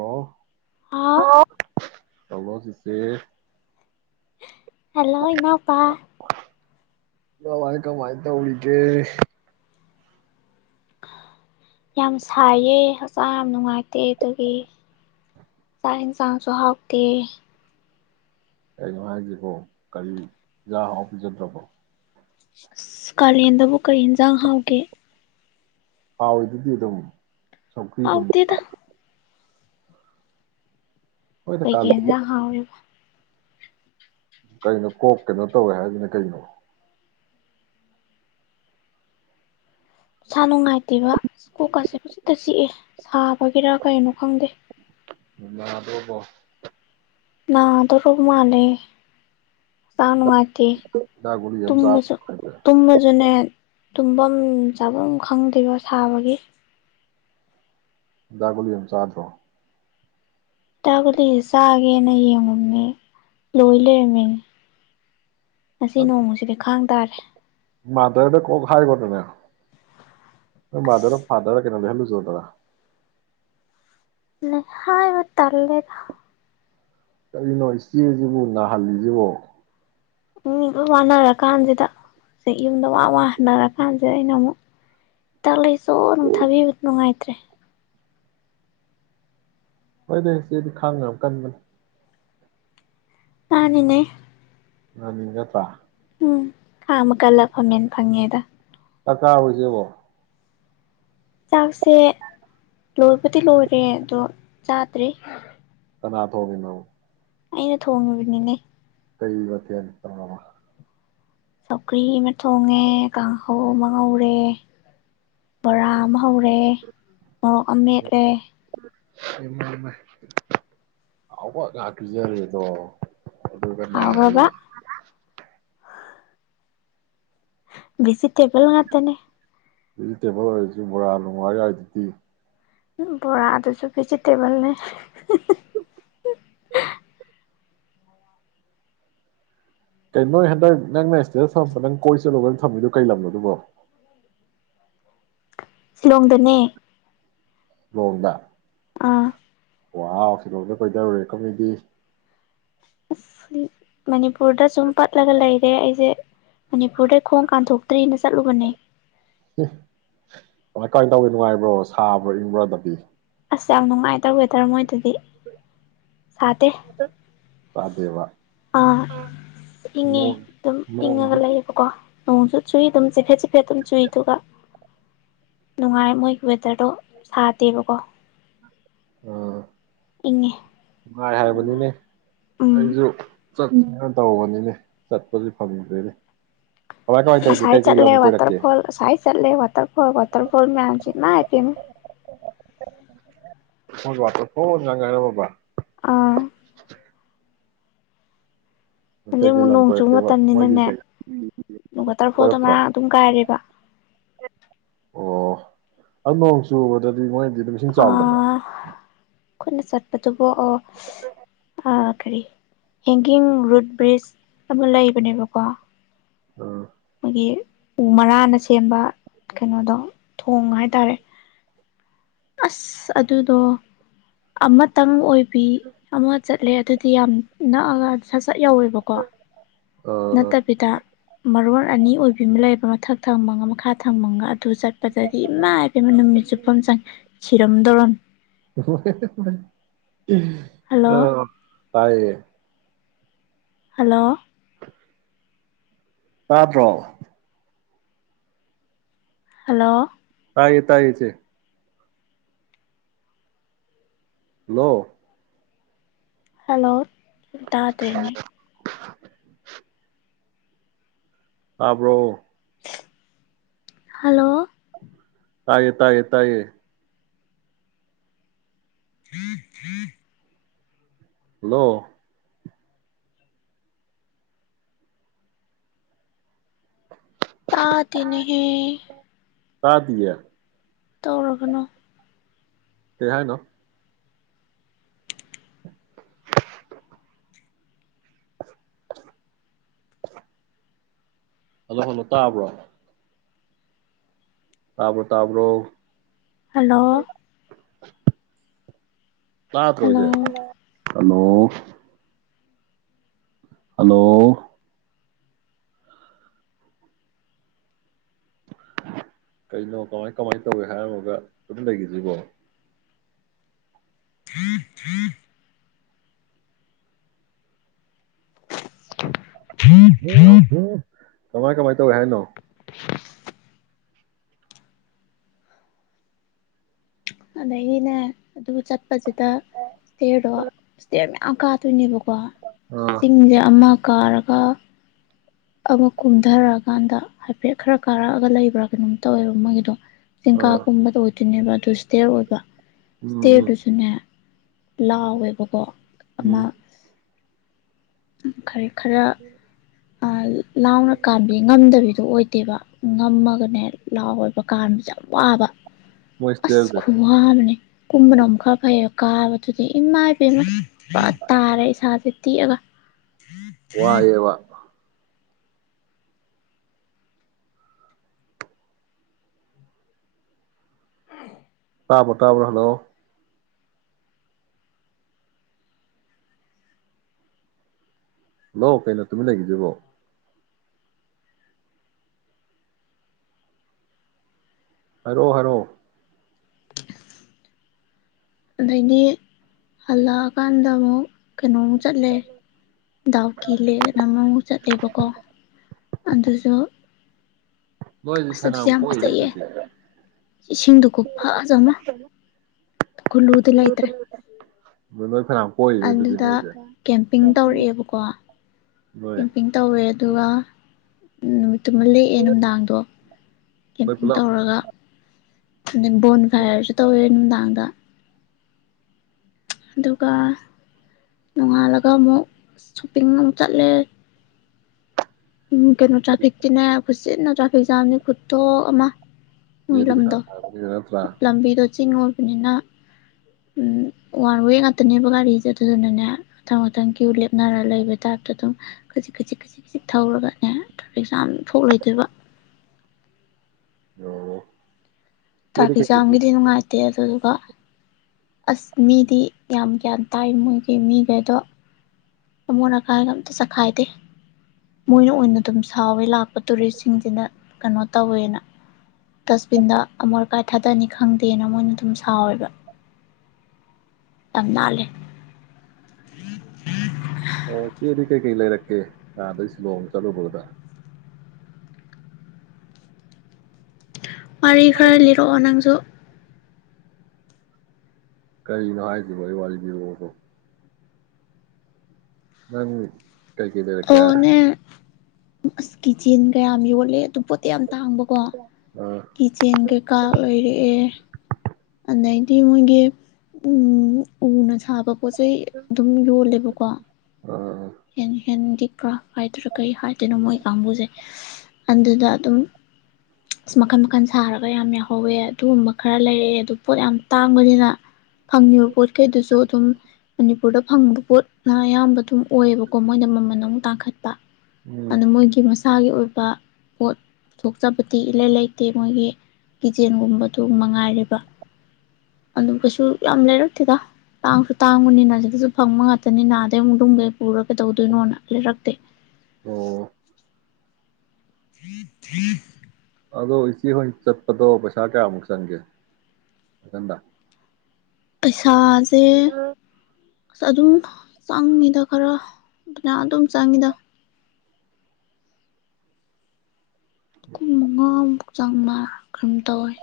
ꯑꯣ ꯍꯥ ꯇꯥꯃꯣ ꯆꯤꯆꯦ ꯍꯜꯂꯣ ꯏꯃꯄꯥ ꯀꯃꯥꯏ ꯀꯃꯥꯏ ꯇꯧꯔꯤꯒꯦ ꯌꯥꯝ ꯁꯥꯏꯌꯦ ꯍꯛꯆꯥꯡ ꯌꯥꯝ ꯅꯨꯡꯉꯥꯏꯇꯦ ꯑꯗꯨꯒꯤ ꯆꯥꯛ ꯌꯦꯟꯁꯥꯡꯁꯨ ꯍꯥꯎꯇꯦ ꯀꯩꯅꯣ ꯍꯥꯏꯖꯤꯕꯣ ꯍꯦꯖꯥꯡ ꯑꯍꯥꯎꯕ ꯄꯤꯖꯗꯔ꯭ꯕꯣ ꯑꯁ ꯀꯥꯂꯦꯟꯗꯕꯨ ꯀꯔꯤ ꯌꯦꯟꯁꯥꯡ ꯍꯥꯎꯒꯦ ꯍꯥꯎꯔꯤꯗꯨꯗ ꯑꯗꯨꯝ ꯁꯧꯒ꯭ꯔꯤꯒꯨꯝꯕ ꯍꯥꯎꯇꯦꯗ ꯍꯣꯏꯗ ꯀꯩ ꯀꯩ ꯀꯥꯂꯦꯟ ꯍꯦꯟꯖꯥꯡ ꯍꯥꯎꯔꯤꯕ ꯀꯩꯅꯣ ꯀꯣꯛ ꯀꯩꯅꯣ ꯇꯧꯋꯦ ꯍꯥꯏꯗꯨꯅ ꯀꯩꯅꯣ ꯏꯁꯥ ꯅꯨꯡꯉꯥꯏ ꯇꯦꯕ ꯀꯣꯛꯀꯥꯁꯦ ꯆꯤꯠꯇ ꯆꯤꯛꯑꯦ ꯁꯥꯕꯒꯤꯔꯥ ꯀꯩꯅꯣ ꯈꯪꯗꯦ ꯅꯥꯗꯣꯔꯕꯣ ꯅꯗꯣꯔꯕꯃꯥꯜꯂꯦ ꯍꯛꯆꯥꯡ ꯍꯤꯗꯥꯛ ꯅꯨꯉꯥꯏ ꯇꯦ ꯍꯤꯗꯥꯛ ꯒꯨꯂꯤ ꯑꯃ ꯆꯥ ꯇꯨꯝꯕꯁꯨ ꯇꯨꯝꯕꯁꯨꯅꯦ ꯇꯨꯝꯐꯝ ꯆꯥꯐꯝ ꯈꯪꯗ꯭ꯔꯤꯕꯣ ꯁꯥꯕꯒꯤ ꯍꯤꯗꯥꯛ ꯒꯨꯂꯤ ꯑꯝ ꯆꯥꯗꯔꯣ ꯇꯒꯗꯤ ꯆꯥꯒꯦꯅ ꯌꯦꯡꯉꯨꯃꯅꯦ ꯂꯣꯏ ꯂꯩꯔꯝꯃꯤꯅꯦ ꯉꯁꯤ ꯅꯣꯡꯃꯁꯤꯗꯤ ꯈꯥꯡ ꯇꯥꯔꯦ ꯃꯥꯙꯔꯗ ꯀꯣꯛ ꯍꯥꯏꯒꯣꯗꯅ ꯅꯣꯏ ꯃꯥꯗꯔ ꯐꯥꯗꯔ ꯀꯩꯅꯣ ꯂꯩꯍꯟ ꯂꯨꯆꯣꯗꯅ ꯍꯥꯏꯕ ꯇꯜꯂꯦꯗ ꯀꯔꯤꯅꯣ ꯏꯆꯦꯁꯤꯕꯨ ꯅꯥꯍꯜꯂꯤꯁꯤꯕꯣ ꯃꯤ ꯂꯣꯏ ꯋꯥꯅꯔ ꯀꯥꯟꯁꯤꯗ ꯌꯨꯝꯗ ꯋꯥꯅ ꯍꯟꯅꯔ ꯀꯥꯟꯁꯤꯗ ꯑꯩꯅ ꯑꯃꯨꯛ ꯍꯤꯗꯥꯛ ꯂꯩꯆꯣꯅ ꯑꯃꯨꯛ ꯊꯥꯕꯤꯕ ꯅꯨꯡꯉꯥꯏꯇ ꯇ꯭ꯔꯦ ꯍꯣꯏꯗ ꯏꯆꯦꯗꯤ ꯈꯥꯡꯕ ꯌꯥꯝ ꯀꯟꯕꯅꯤ ꯃꯥꯅꯤꯅꯦ ꯃꯥꯅꯤ ꯅꯠꯇ꯭ꯔ ꯎꯝ ꯈꯥꯡꯕ ꯀꯜꯂ ꯐꯝꯃꯦꯟ ꯐꯪꯉꯦꯗꯣ ꯆꯥꯛ ꯆꯦꯔꯕꯣ ꯏꯆꯦꯕꯣ ꯆꯥꯛꯁꯦ ꯂꯣꯏꯕꯨꯗꯤ ꯂꯣꯏꯔꯦ ꯑꯗꯣ ꯆꯥꯗ꯭ꯔꯤ ꯀꯅꯥ ꯊꯣꯡꯉꯤꯅꯣ ꯑꯩꯅ ꯊꯣꯡꯉꯤꯕꯅꯤꯅꯦ ꯀꯩ ꯃꯊꯦꯜ ꯇꯧꯔꯕ ꯁꯧꯒꯔꯑꯃ ꯊꯣꯡꯉꯦ ꯀꯥꯡꯍꯧ ꯑꯃ ꯉꯧꯔꯦ ꯕꯣꯔꯥ ꯑꯃ ꯍꯧꯔꯦ ꯃꯣꯔꯣꯛ ꯃꯦꯠꯂꯦ ꯏꯃꯩ ꯃꯩ ꯑꯍꯥꯎꯕ ꯉꯥ ꯄꯤꯖꯔꯦꯗꯣ꯫ ꯑꯗꯨ ꯀꯅꯥꯒꯤ ꯍꯥꯎꯈ꯭ꯔꯕ ꯚꯤꯖꯤꯇꯦꯕꯜ ꯉꯛꯇꯅꯦ ꯚꯦꯖꯤꯇꯦꯕꯜ ꯑꯣꯏꯔꯁꯨ ꯕꯣꯔꯥ ꯅꯨꯡꯂ ꯌꯥꯎꯔꯤꯗꯨꯗꯤ ꯕꯣꯔꯥ ꯑꯗꯨꯁꯨ ꯚꯦꯖꯤꯇꯦꯕꯜꯅꯦ ꯀꯩ ꯅꯣꯏ ꯍꯟꯗꯛ ꯅꯪꯅ ꯏꯁꯇꯦꯇꯁ ꯊꯝꯕ ꯅꯪ ꯀꯣꯏ ꯆꯠꯂꯨꯒ ꯊꯝꯃꯤꯗꯨꯣ ꯀꯩ ꯂꯝꯅꯣ ꯑꯗꯨꯕꯣ ꯁꯤꯂꯣꯡꯗꯅꯦ ꯁꯤꯂꯣꯡꯗ ꯑꯥ ꯋꯥꯥꯎ ꯁꯤꯂꯣꯡꯗꯒ ꯀꯣꯏꯗꯔꯨꯔꯦꯀꯣ ꯃꯤꯗꯤ ꯃꯅꯤꯄꯨꯔꯗ ꯁꯨꯝ ꯄꯠꯂꯒ ꯂꯩꯔꯦ ꯑꯩꯁꯦ ꯃꯅꯤꯄꯨꯔꯗꯩ ꯈꯣꯡ ꯀꯥꯟꯊꯣꯛꯇ꯭ꯔꯤꯅ ꯆꯠꯂꯨꯕꯅꯦ ꯀꯃꯥꯏ ꯀꯃꯥꯏꯅ ꯇꯧꯋꯤ ꯅꯨꯡꯉꯥꯏꯕ꯭ꯔꯣ ꯁꯥꯕ꯭ꯔꯥ ꯏꯪꯕ꯭ꯣꯔ ꯑꯗꯕꯤ ꯑꯁ ꯌꯥꯝ ꯅꯨꯡꯉꯥꯏꯗ ꯋꯦꯗꯔ ꯃꯣꯏꯗꯨꯗꯤ ꯁꯥꯗꯦ ꯁꯗꯦꯕ ꯑꯥ ꯏꯪꯉꯦ ꯑꯗꯨꯝ ꯏꯪꯉꯒ ꯅꯣꯡꯗꯤ ꯂꯩꯌꯦꯕꯀꯣ ꯅꯣꯡꯁꯨ ꯆꯨꯏ ꯑꯗꯨꯝ ꯆꯤꯐꯦꯠ ꯆꯤꯐꯦꯠ ꯑꯗꯨꯝ ꯆꯨꯏ ꯑꯗꯨꯒ ꯅꯨꯡꯉꯥꯏ ꯃꯣꯏꯒꯤ ꯋꯦꯗꯔꯗꯣ ꯁꯥꯗꯦꯕꯀꯣ ꯎꯝ ꯏꯪꯉꯦ ꯅꯨꯡꯥꯏ ꯅꯨꯡꯉꯥꯏ ꯍꯥꯏꯕꯅꯤꯅꯦ ꯎꯝ ꯑꯩꯁꯨ ꯆꯠꯁꯤꯅ ꯇꯧꯕꯅꯤꯅꯦ ꯆꯠꯄꯗꯤ ꯐꯪꯗ꯭ꯔꯦꯅꯦ ꯀꯃꯥꯏ ꯀꯃꯥꯏ ꯇꯧꯒꯦ ꯑꯁꯥꯏ ꯀꯩꯀꯩ ꯂꯝ ꯆꯠꯂꯦ ꯀꯣꯏꯔꯛꯀꯦ ꯋꯥꯇꯔꯐꯣꯜ ꯑꯁꯥꯏ ꯆꯠꯂꯦ ꯋꯥꯇꯔꯐꯣꯜ ꯋꯥꯇꯔꯐꯣꯜ ꯃꯌꯥꯝꯁꯤ ꯏꯃꯥꯏ ꯄꯦꯝꯃ ꯋꯥꯇꯔ ꯐꯣꯜꯒꯤ ꯋꯥꯇꯔ ꯐꯣꯜ ꯉꯛ ꯉꯥꯏꯍꯧꯔꯕ ꯑꯥ ꯍꯧꯖꯤꯛ ꯀꯩꯀꯩ ꯑꯃꯨꯛ ꯂꯝ ꯅꯣꯡ ꯆꯨꯕ ꯀꯣꯏꯔꯛꯀꯦꯕ ꯃꯣꯏꯒꯤ ꯃꯇꯝꯅꯤꯅꯅꯦ ꯀꯩ ꯋꯥꯇꯔꯐꯣꯜꯗ ꯀꯣꯏꯔꯛꯇ꯭ꯔꯣ ꯃꯔꯥꯡ ꯑꯗꯨꯝ ꯀꯥꯏꯔꯦꯕ ꯑꯣ ꯑꯗꯨ ꯅꯣꯡ ꯆꯨꯕꯗꯗꯤ ꯃꯣꯏ ꯑꯗꯨꯝ ꯏꯁꯤꯡ ꯆꯥꯎꯗꯕ꯭ꯔꯥ ꯑꯩꯈꯣꯏꯅ ꯆꯠꯄꯗꯨꯕꯨ ꯑꯣ ꯑ ꯀꯔꯤ ꯍꯦꯡꯒꯤꯡ ꯔꯨꯠ ꯕ꯭ꯔꯤꯖ ꯑꯃ ꯂꯩꯕꯅꯦꯕꯀꯣ ꯎꯝ ꯒꯤ ꯎ ꯃꯔꯥꯅ ꯁꯦꯝꯕ ꯀꯩꯅꯣꯗꯣ ꯊꯣꯡ ꯍꯥꯏꯇꯥꯔꯦ ꯑꯁ ꯑꯗꯨꯗꯣ ꯑꯃꯇꯪ ꯑꯣꯏꯕ ꯕꯤ ꯑꯃ ꯆꯠꯂꯦ ꯑꯗꯨꯗꯤ ꯌꯥꯝ ꯅꯛꯑꯒ ꯆꯠ ꯌꯥꯎꯋꯦꯕꯀꯣ ꯑꯥ ꯑꯥ ꯅꯠꯇꯕꯤꯗ ꯃꯔꯣꯟ ꯑꯅꯤ ꯑꯣꯏꯕꯤ ꯑꯃ ꯂꯩꯌꯦꯕ ꯃꯊꯛ ꯊꯪꯕꯒ ꯃꯈꯥ ꯊꯡꯕꯃꯒ ꯑꯗꯨ ꯆꯠꯄꯗꯗꯤ ꯏꯃꯥꯏ ꯄꯦꯝꯃ ꯅꯨꯃꯤꯠ ꯆꯨꯞꯄꯃ ꯆꯪꯉꯦ ꯁꯤꯔꯝꯗꯧꯔꯝꯃꯤ ꯍꯍꯍꯍ ꯍꯜꯂꯣ ꯑ ꯇꯥꯏ ꯑꯦ ꯍꯂꯣ ꯇꯥꯗꯔꯣ ꯍꯜꯂꯣ! ꯇꯥꯏꯌꯦ - ꯇꯥꯏꯌꯦ ꯏꯆꯦ꯫ ꯍꯥꯂꯣ! ꯍꯜꯂꯣ! ꯇꯥꯗꯔ꯭ꯦꯅꯦ꯫ ꯇꯕꯔꯣ? ꯍꯜꯂꯣ! ꯇꯥꯏꯌꯦ -ꯇꯥꯏꯌꯦ -꯫ [inaudible] ꯍꯂꯣ! ꯇꯥꯗꯦꯅꯦꯍꯦ! ꯇꯥꯗꯤꯌꯦ? ꯇꯧꯔꯒꯅꯨ꯫ ꯀꯩ ꯍꯥꯏꯅꯣ? [inaudible] ꯍꯜꯂꯣ - ꯍꯜꯂꯣ ꯇꯥꯕ꯭ꯔꯣ? ꯇꯥ ꯕꯔꯣ - ꯇ꯭ꯕꯔꯣ? ꯍꯜꯂꯣ! ꯍꯜꯂꯣ ꯇꯥꯗꯔꯣꯖꯦ? ꯍꯜꯂꯣ! ꯍꯜꯂꯣ! ꯀꯩꯅꯣ ꯀꯃꯥꯏ - ꯀꯃꯥꯏꯅ ꯇꯧꯍꯦ ꯍꯥꯏꯔꯝꯃꯒ ꯇꯨꯃꯤꯟ ꯂꯩꯈꯤꯁꯤꯕꯣ? [inaudible] [inaudible] [inaudible] ꯀꯃꯥꯏ- ꯀꯃꯥꯏ ꯇꯧꯏ ꯍꯥꯏꯅꯣ? [inaudible] ꯑꯗꯩꯗꯤꯅꯦ ꯑꯗꯨꯒ ꯆꯠꯄꯁꯤꯗ ꯏꯁꯇꯦꯌꯔꯗꯣ ꯏꯁꯇꯌꯔ ꯃꯌꯥ ꯑꯥ ꯀꯗꯣꯏꯅꯦꯕꯥ ꯑꯥ ꯆꯤꯡꯁꯦ ꯑꯃ ꯀꯥꯔꯛ [unintelligible] ꯑꯃꯨꯛ ꯀꯨꯝꯊꯔꯛꯑꯀꯥꯟꯗ ꯍꯥꯏꯐꯦꯠ ꯈꯔ ꯀꯥꯔꯛꯑꯒ ꯂꯩꯕ꯭ꯔꯥ ꯀꯩꯅꯣꯝ ꯇꯧꯋꯦꯕ ꯃꯣꯏꯒꯤꯗꯣ꯫ [unintelligible] ꯑꯥ ꯀꯨꯝꯕꯗꯥ ꯑꯣꯏꯗꯣꯏꯅꯦꯕꯥ꯫ [unintelligible] ꯑꯣꯏꯕ ꯎꯝ ꯎꯝ ꯁꯇꯦꯔꯗꯨꯁꯨꯅꯦ ꯂꯥꯎꯋꯦꯕꯀꯣ꯫ ꯑꯃ ꯎꯝ [unintelligible] ꯈꯔ ꯂꯥꯎꯅ ꯀꯥꯟꯕꯤ ꯉꯝꯗꯕꯤꯗꯣ ꯑꯣꯏꯗꯦꯕ꯫ ꯉꯝꯃꯒꯅꯦ ꯂꯥꯎꯕ ꯀꯥꯟꯕꯁꯦ ꯌꯥꯝ ꯋꯥꯕ ꯃꯣꯏ ꯑꯁ ꯁ꯭ꯇꯦꯌꯔꯖꯦ ꯈꯋꯥ ꯃꯅꯦ ꯀꯨꯝꯕꯅ ꯑꯃꯨꯛ ꯈꯔ ꯐꯩꯌꯦ ꯀꯥꯕꯗꯨꯗꯤ ꯏꯃꯥꯏ ꯄꯦꯝꯃ ꯋꯥ ꯇꯥꯔꯦ ꯏꯁꯒ ꯊꯦꯛꯑꯒ ꯋꯥ ꯑꯦꯕ ꯇꯥꯕ꯭ꯔꯣ ꯇꯥꯕ꯭ꯔꯣ ꯍꯜꯂꯣ ꯍꯜꯂꯣ ꯀꯩꯅꯣ ꯇꯨꯃꯤꯟ ꯂꯩꯈ꯭ꯔꯤꯁꯤꯕꯣ ꯍꯥꯏꯔꯣ ꯍꯥꯏꯔꯣ ꯑꯗꯒꯤ ꯍꯜꯂꯛꯑꯀꯥꯟꯗ ꯑꯃꯨꯛ ꯀꯩꯅꯣꯃꯨꯛ ꯆꯠꯂꯦ ꯗꯥꯎ ꯀꯤꯂꯦ ꯀꯅꯥ ꯑꯃꯃꯨꯛ ꯆꯠꯂꯦꯕꯀꯣ ꯑꯗꯨꯁꯨ ꯅꯣꯏꯗꯤ ꯑꯁ ꯑꯗꯨꯁꯨ ꯐꯅꯥꯝ ꯌꯥꯝ ꯀꯣꯏꯅꯦ ꯐꯖꯩꯌꯦ ꯑꯗꯨꯗꯤ ꯏꯁꯤꯡꯗꯨ ꯈꯨꯐꯖꯃꯥ ꯀꯨꯂꯨꯗꯤ ꯂꯩꯇ꯭ꯔꯦ ꯂꯣꯏꯃꯛ ꯑꯗꯨꯗ ꯀꯦꯝꯄꯤꯡ ꯇꯧꯔꯛꯑꯦꯕꯀꯣ ꯅꯣꯏ ꯀꯦꯝꯄꯤꯡ ꯇꯧꯔꯦ ꯑꯗꯨꯒ ꯅꯨꯃꯤꯠꯇꯨꯃ ꯂꯦꯛꯑꯦ ꯅꯨꯡꯗꯥꯡꯗꯣ ꯅꯣꯏ ꯀꯦꯝꯄꯤꯡ ꯄꯨꯂꯞ ꯇꯧꯔꯒ ꯕꯣꯟ ꯐ꯭ꯔꯥꯏꯔꯁꯨ ꯇꯧꯋꯦ ꯇꯥꯡꯗ ꯑꯗꯨꯒ ꯅꯣꯡꯉꯥꯜꯂꯒ ꯑꯃꯨꯛ ꯁꯣꯞꯄꯤꯡ ꯑꯃꯨꯛ ꯆꯠꯂꯦ ꯎꯝ ꯀꯩꯅꯣ ꯇ꯭ꯔꯥꯐꯤꯛꯀꯤꯅꯦ ꯈꯨꯨꯆꯤꯟ ꯑꯝ ꯆꯥ ꯖꯥꯝꯅ ꯈꯨꯇꯣꯛ ꯑꯃ ꯃꯣꯏ ꯌꯦꯠꯇ꯭ꯔ ꯂꯝꯗꯣ ꯂꯝꯕꯤꯗꯣ ꯆꯤꯡ ꯑꯣꯏꯕꯅꯤꯅ ꯋꯥꯟ ꯋꯦ ꯉꯥꯛꯇꯅꯦꯕ ꯒꯥꯔꯤꯁꯦ ꯑꯗꯨꯗꯨꯅꯅꯦ ꯈꯤꯇꯪ ꯀ꯭ꯌꯨ ꯂꯦꯞꯅꯔ ꯂꯩꯕ ꯇꯥꯏꯞꯇ ꯑꯗꯨꯝ ꯈꯖꯤꯛ ꯈꯖꯤꯛ ꯈꯖꯤ ꯈꯖꯤ ꯊꯧꯔꯒꯅꯦ ꯇ꯭ꯔꯥꯐꯤꯛ ꯖꯥꯝ ꯊꯣꯛ ꯂꯩꯗꯣꯏꯕ ꯑꯣ ꯆꯦꯗꯤ ꯇ꯭ꯔꯥꯐꯤꯛ ꯀꯩꯀꯩ ꯖꯥꯝꯒꯤꯗꯤ ꯅꯨꯡꯉꯥꯏꯇꯦ ꯑꯗꯨꯗꯨꯒ ꯑꯁ ꯃꯤꯗꯤ ꯌꯥꯝ ꯒ꯭ꯌꯥꯟ ꯇꯥꯏ ꯃꯣꯏꯒꯤ ꯃꯤꯈꯩꯗꯣ ꯑꯃꯣꯠ ꯑꯀꯥꯏꯒ ꯑꯝꯇ ꯆꯈꯥꯏꯗꯦ ꯃꯣꯏꯅ ꯑꯣꯏꯅ ꯑꯗꯨꯝ ꯁꯥꯎꯋꯦ ꯂꯥꯛꯄ ꯇꯨꯔꯤꯁꯁꯤꯡꯁꯤꯅ ꯀꯩꯅꯣ ꯇꯧꯋꯦꯅ ꯗꯁꯕꯤꯟꯗ ꯑꯃꯣꯠ ꯑꯀꯥꯏ ꯊꯗꯅꯤ ꯈꯪꯗꯦꯅ ꯃꯣꯏꯅ ꯑꯗꯨꯝ ꯁꯥꯎꯋꯦꯕ ꯌꯥꯝ ꯅꯥꯜꯂꯦ ꯑꯣ ꯆꯦꯜꯂꯤ ꯀꯩ ꯀꯩ ꯂꯩꯔꯛꯀꯦ ꯑꯥꯗꯩ ꯁꯤꯂꯣꯡ ꯆꯠꯂꯨꯕꯗ ꯑꯟꯑꯣꯗꯤꯕꯜ ꯋꯥꯔꯤ ꯈꯔ ꯂꯤꯔꯛꯑꯣ ꯅꯪꯁꯨ ꯀꯔꯤꯅꯣ ꯍꯥꯏꯁꯤꯕꯣ ꯑꯩ ꯋꯥꯔꯤ ꯂꯤꯔꯛꯑꯣꯕꯣ ꯅꯪ ꯀꯩꯀꯩ ꯂꯩꯔꯛꯀꯦ ꯑ ꯑꯣꯅꯦ ꯑꯁ ꯀꯆꯤꯟ ꯒꯌꯥꯝ ꯌꯣꯜꯂꯦ ꯑꯗꯨ ꯄꯣꯠꯇꯤ ꯌꯥꯝ ꯇꯥꯡꯕꯀꯣ ꯑꯥ ꯀꯤꯆꯦꯟ ꯀꯩꯀꯥ ꯂꯩꯔꯛꯑꯦ ꯑꯗꯩꯗꯤ ꯃꯣꯏꯒꯤ ꯎꯝ ꯎꯅ ꯁꯥꯕ ꯄꯣꯠ ꯆꯩꯩ ꯑꯗꯨꯝ ꯌꯣꯜꯂꯦꯕꯀꯣ ꯑꯥ ꯑꯦꯟꯍꯦꯟꯗꯤ ꯀꯥ ꯍꯥꯏꯗꯔꯥ ꯀꯩ ꯍꯥꯏꯗꯣꯏꯅꯣ ꯃꯣꯏ ꯀꯥꯡꯕꯨꯁꯦ ꯑꯗꯨꯗ ꯑꯗꯨꯝ ꯑꯁ ꯃꯈꯜ ꯃꯈꯜ ꯁꯥꯔꯒ ꯌꯥꯝ ꯌꯥꯍꯧꯋꯦ ꯑꯗꯨꯒꯨꯝꯕ ꯈꯔ ꯂꯩꯔꯛꯑꯦ ꯑꯗꯨ ꯄꯣꯠ ꯌꯥꯝ ꯇꯥꯡꯕꯅꯤꯅ ꯐꯪꯉꯤꯕ ꯄꯣꯠꯈꯩꯗꯨꯁꯨ ꯑꯗꯨꯝ ꯄꯨꯔꯗ ꯐꯪꯕ ꯄꯣꯠꯅ ꯑꯌꯥꯝꯕ ꯑꯗꯨꯝ ꯑꯣꯏꯌꯦꯕꯀꯣ ꯃꯣꯏꯅ ꯃꯃꯜ ꯑꯃꯨꯛ ꯇꯥꯡꯈꯠꯄ ꯎꯝ ꯑꯗꯨ ꯃꯣꯏꯒꯤ ꯃꯁ ꯃꯁꯥꯒꯤ ꯑꯣꯏꯕ ꯄꯣꯠ ꯊꯣꯛ ꯆꯄꯗꯤ ꯏꯂꯩ ꯂꯩꯇꯦ ꯃꯣꯏꯒꯤ ꯀꯤꯆꯦꯟꯒꯨꯝꯕꯗꯨ ꯃꯉꯥꯏꯔꯦꯕ ꯑꯗꯨ ꯀꯩꯁꯨ ꯌꯥꯝ ꯂꯩꯔꯛꯇꯦꯗ ꯇꯥꯡꯁꯨ ꯇꯥꯡꯕꯅꯤꯅ ꯁꯤꯗꯁꯨ ꯐꯪꯕ ꯉꯥꯛꯇꯅꯤꯅ ꯑꯗꯩ ꯑꯃꯨꯛ ꯂꯨꯨꯝꯒꯩ ꯄꯨꯔ ꯀꯩꯗꯧꯗꯣꯏꯅꯣꯅ ꯂꯩꯔꯛꯇꯦ ꯎꯝ ꯑꯟꯏꯟꯇꯦꯜꯂꯤꯖꯤꯕꯜ ꯑꯗꯣ ꯏꯆꯦ ꯍꯣꯏ ꯆꯠꯄꯗꯣ ꯄꯩꯁꯥ ꯀꯌꯥꯃꯨꯛ ꯆꯪꯒꯦ ꯊꯟꯗ ꯄꯩꯁꯥꯖꯦ ꯑꯁ ꯑꯗꯨꯝ ꯆꯪꯉꯤꯗ ꯈꯔ ꯑꯗꯨꯅ ꯑꯗꯨꯝ ꯆꯪꯉꯤꯗ ꯑꯩꯈꯣꯏ ꯃꯉꯥ ꯆꯥꯝꯃꯉꯥ ꯀꯨꯝ ꯇꯧꯋꯤ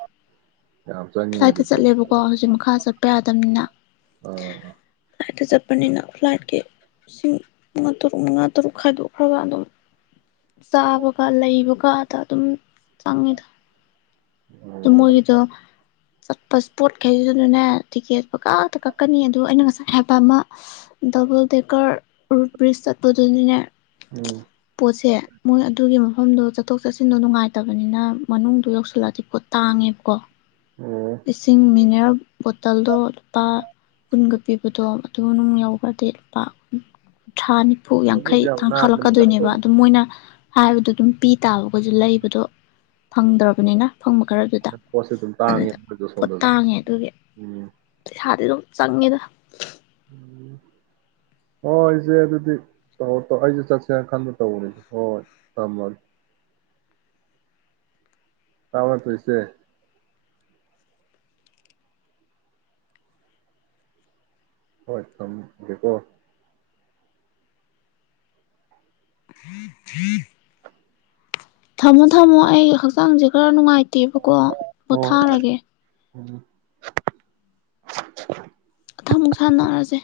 ꯌꯥꯝ ꯆꯪꯉꯤꯅꯦ ꯐ꯭ꯂꯥꯏꯠꯇ ꯑꯗꯨꯗꯤ ꯆꯠꯂꯦꯕꯀꯣ ꯍꯧꯖꯤꯛ ꯃꯈꯥ ꯆꯠꯄ ꯌꯥꯗꯝꯅꯤꯅ ꯑꯥ ꯐ꯭ꯂꯥꯏꯠꯇ ꯆꯠꯄꯅꯤꯅ ꯐ꯭ꯂꯥꯏꯠꯀꯤ ꯂꯤꯁꯤꯡ ꯃꯉꯥ ꯇꯔꯨꯛ ꯃꯉꯥ ꯇꯔꯨꯛ ꯈꯥꯏꯗꯣꯛꯈ꯭ꯔꯒ ꯑꯗꯨꯝ ꯆꯥꯕꯒ ꯂꯩꯕꯒꯗ ꯑꯗꯨꯝ ꯆꯪꯉꯤꯗ ꯑꯗꯨ ꯑꯣ ꯃꯣꯏꯒꯤꯗꯣ ꯆꯠꯄ ꯏꯁ ꯄꯣꯠꯈꯩꯁꯤꯁꯨꯗꯅꯦ ꯇꯤꯛꯀꯦꯠ ꯄꯀꯛꯇ ꯀꯛꯀꯅꯤ ꯑꯗꯨ ꯑꯩꯅ ꯉꯁꯥꯏ ꯍꯥꯏꯕ ꯑꯃ ꯗꯕꯜ ꯗꯦꯀꯔ ꯔꯨꯠ ꯕ꯭ꯔꯤꯖ ꯆꯠꯄꯗꯨꯗꯤꯅꯦ ꯎꯝ [unintelligible] ꯃꯣꯏ ꯑꯗꯨꯒꯤ ꯃꯐꯝꯗꯣ ꯆꯠꯊꯣꯛ ꯆꯠꯁꯤꯟꯗꯣ ꯅꯨꯡꯉꯥꯏꯇꯕꯅꯤꯅ ꯃꯅꯨꯡꯗꯗꯨꯣ ꯌꯧꯁꯤꯜꯂꯛꯑꯗꯤꯀꯣ ꯄꫭꯠ ꯇꯥꯡꯉꯦꯕꯀꯣ꯫ ꯑꯣ ꯏꯁꯤꯡ ꯃꯤꯅꯔꯦꯜ ꯕꯣꯇꯜꯗꯣ ꯂꯨꯄꯥ ꯀꯨꯟꯒ꯫ ꯄꯤꯕꯗꯣ ꯑꯗꯨ ꯅꯨꯡ ꯌꯧꯈ꯭ꯔꯗꯤ ꯂꯨꯄꯥ꯫ ꯊ꯭ꯔꯥ ꯅꯤꯐꯨ ꯌꯥꯡꯈꯩ ꯑꯗꯨꯕꯨꯗꯤ ꯌꯥꯝ ꯅꯥꯟꯕꯅꯤꯗ ꯇꯥꯡꯈꯠꯂꯛꯀꯗꯣꯏꯅꯦꯕ ꯑꯗꯨꯝ ꯃꯣꯏꯅ꯫ ꯍꯥꯏꯕ ꯗꯨ ꯑꯗꯨꯝ ꯄꯤ ꯇꯥꯕ꯫ ꯑꯈꯣꯏꯖꯨ ꯂꯩꯕꯗꯣ꯫ ꯐꯪꯗ꯭ꯔꯕꯅꯤꯅ꯫ ꯑꯐꯪꯕ ꯈꯔꯗꯨꯗ ꯄꯣꯠꯁꯦ ꯑꯗꯨꯝ ꯇꯥꯡꯉꯦ ꯑꯗꯨꯗ ꯃꯣꯏꯗꯣ ꯄꯣꯠ ꯁꯣꯝꯗꯁꯨ ꯇꯥꯡꯉꯦ ꯑꯗꯨꯒꯤ ꯎꯝ ꯄꯩꯁꯥꯗꯤ ꯑꯗꯨꯝ ꯆꯪꯉꯦꯗ꯫ ꯎꯝ ꯍꯣꯏꯁꯦ ꯑꯗꯨꯗꯤ ꯇꯧꯔ ꯇ ꯑꯩꯁꯦ ꯆꯠꯁꯦꯅ ꯈꯟꯕ ꯇꯧꯕꯅꯤ ꯍꯣꯏ ꯊꯝꯃꯒꯦ꯫ ꯇꯥꯕ꯭ꯔꯥ ꯇꯨꯏꯁꯗꯦ꯫ ꯍꯣꯏ ꯊꯝꯒꯦꯀꯣ꯫ ꯊꯝꯃꯣ ꯊꯝꯃꯣ ꯑꯩ ꯍꯛꯆꯥꯡꯁꯦ ꯈꯔ ꯅꯨꯡꯉꯥꯏ꯫ ꯇꯦꯕꯀꯣ ꯍꯣꯏ ꯄꯣꯊꯥꯔꯒꯦ꯫ ꯎꯝ꯫ ꯃꯊꯪꯃꯨꯛ ꯁꯥꯟꯅꯔꯖꯦ꯫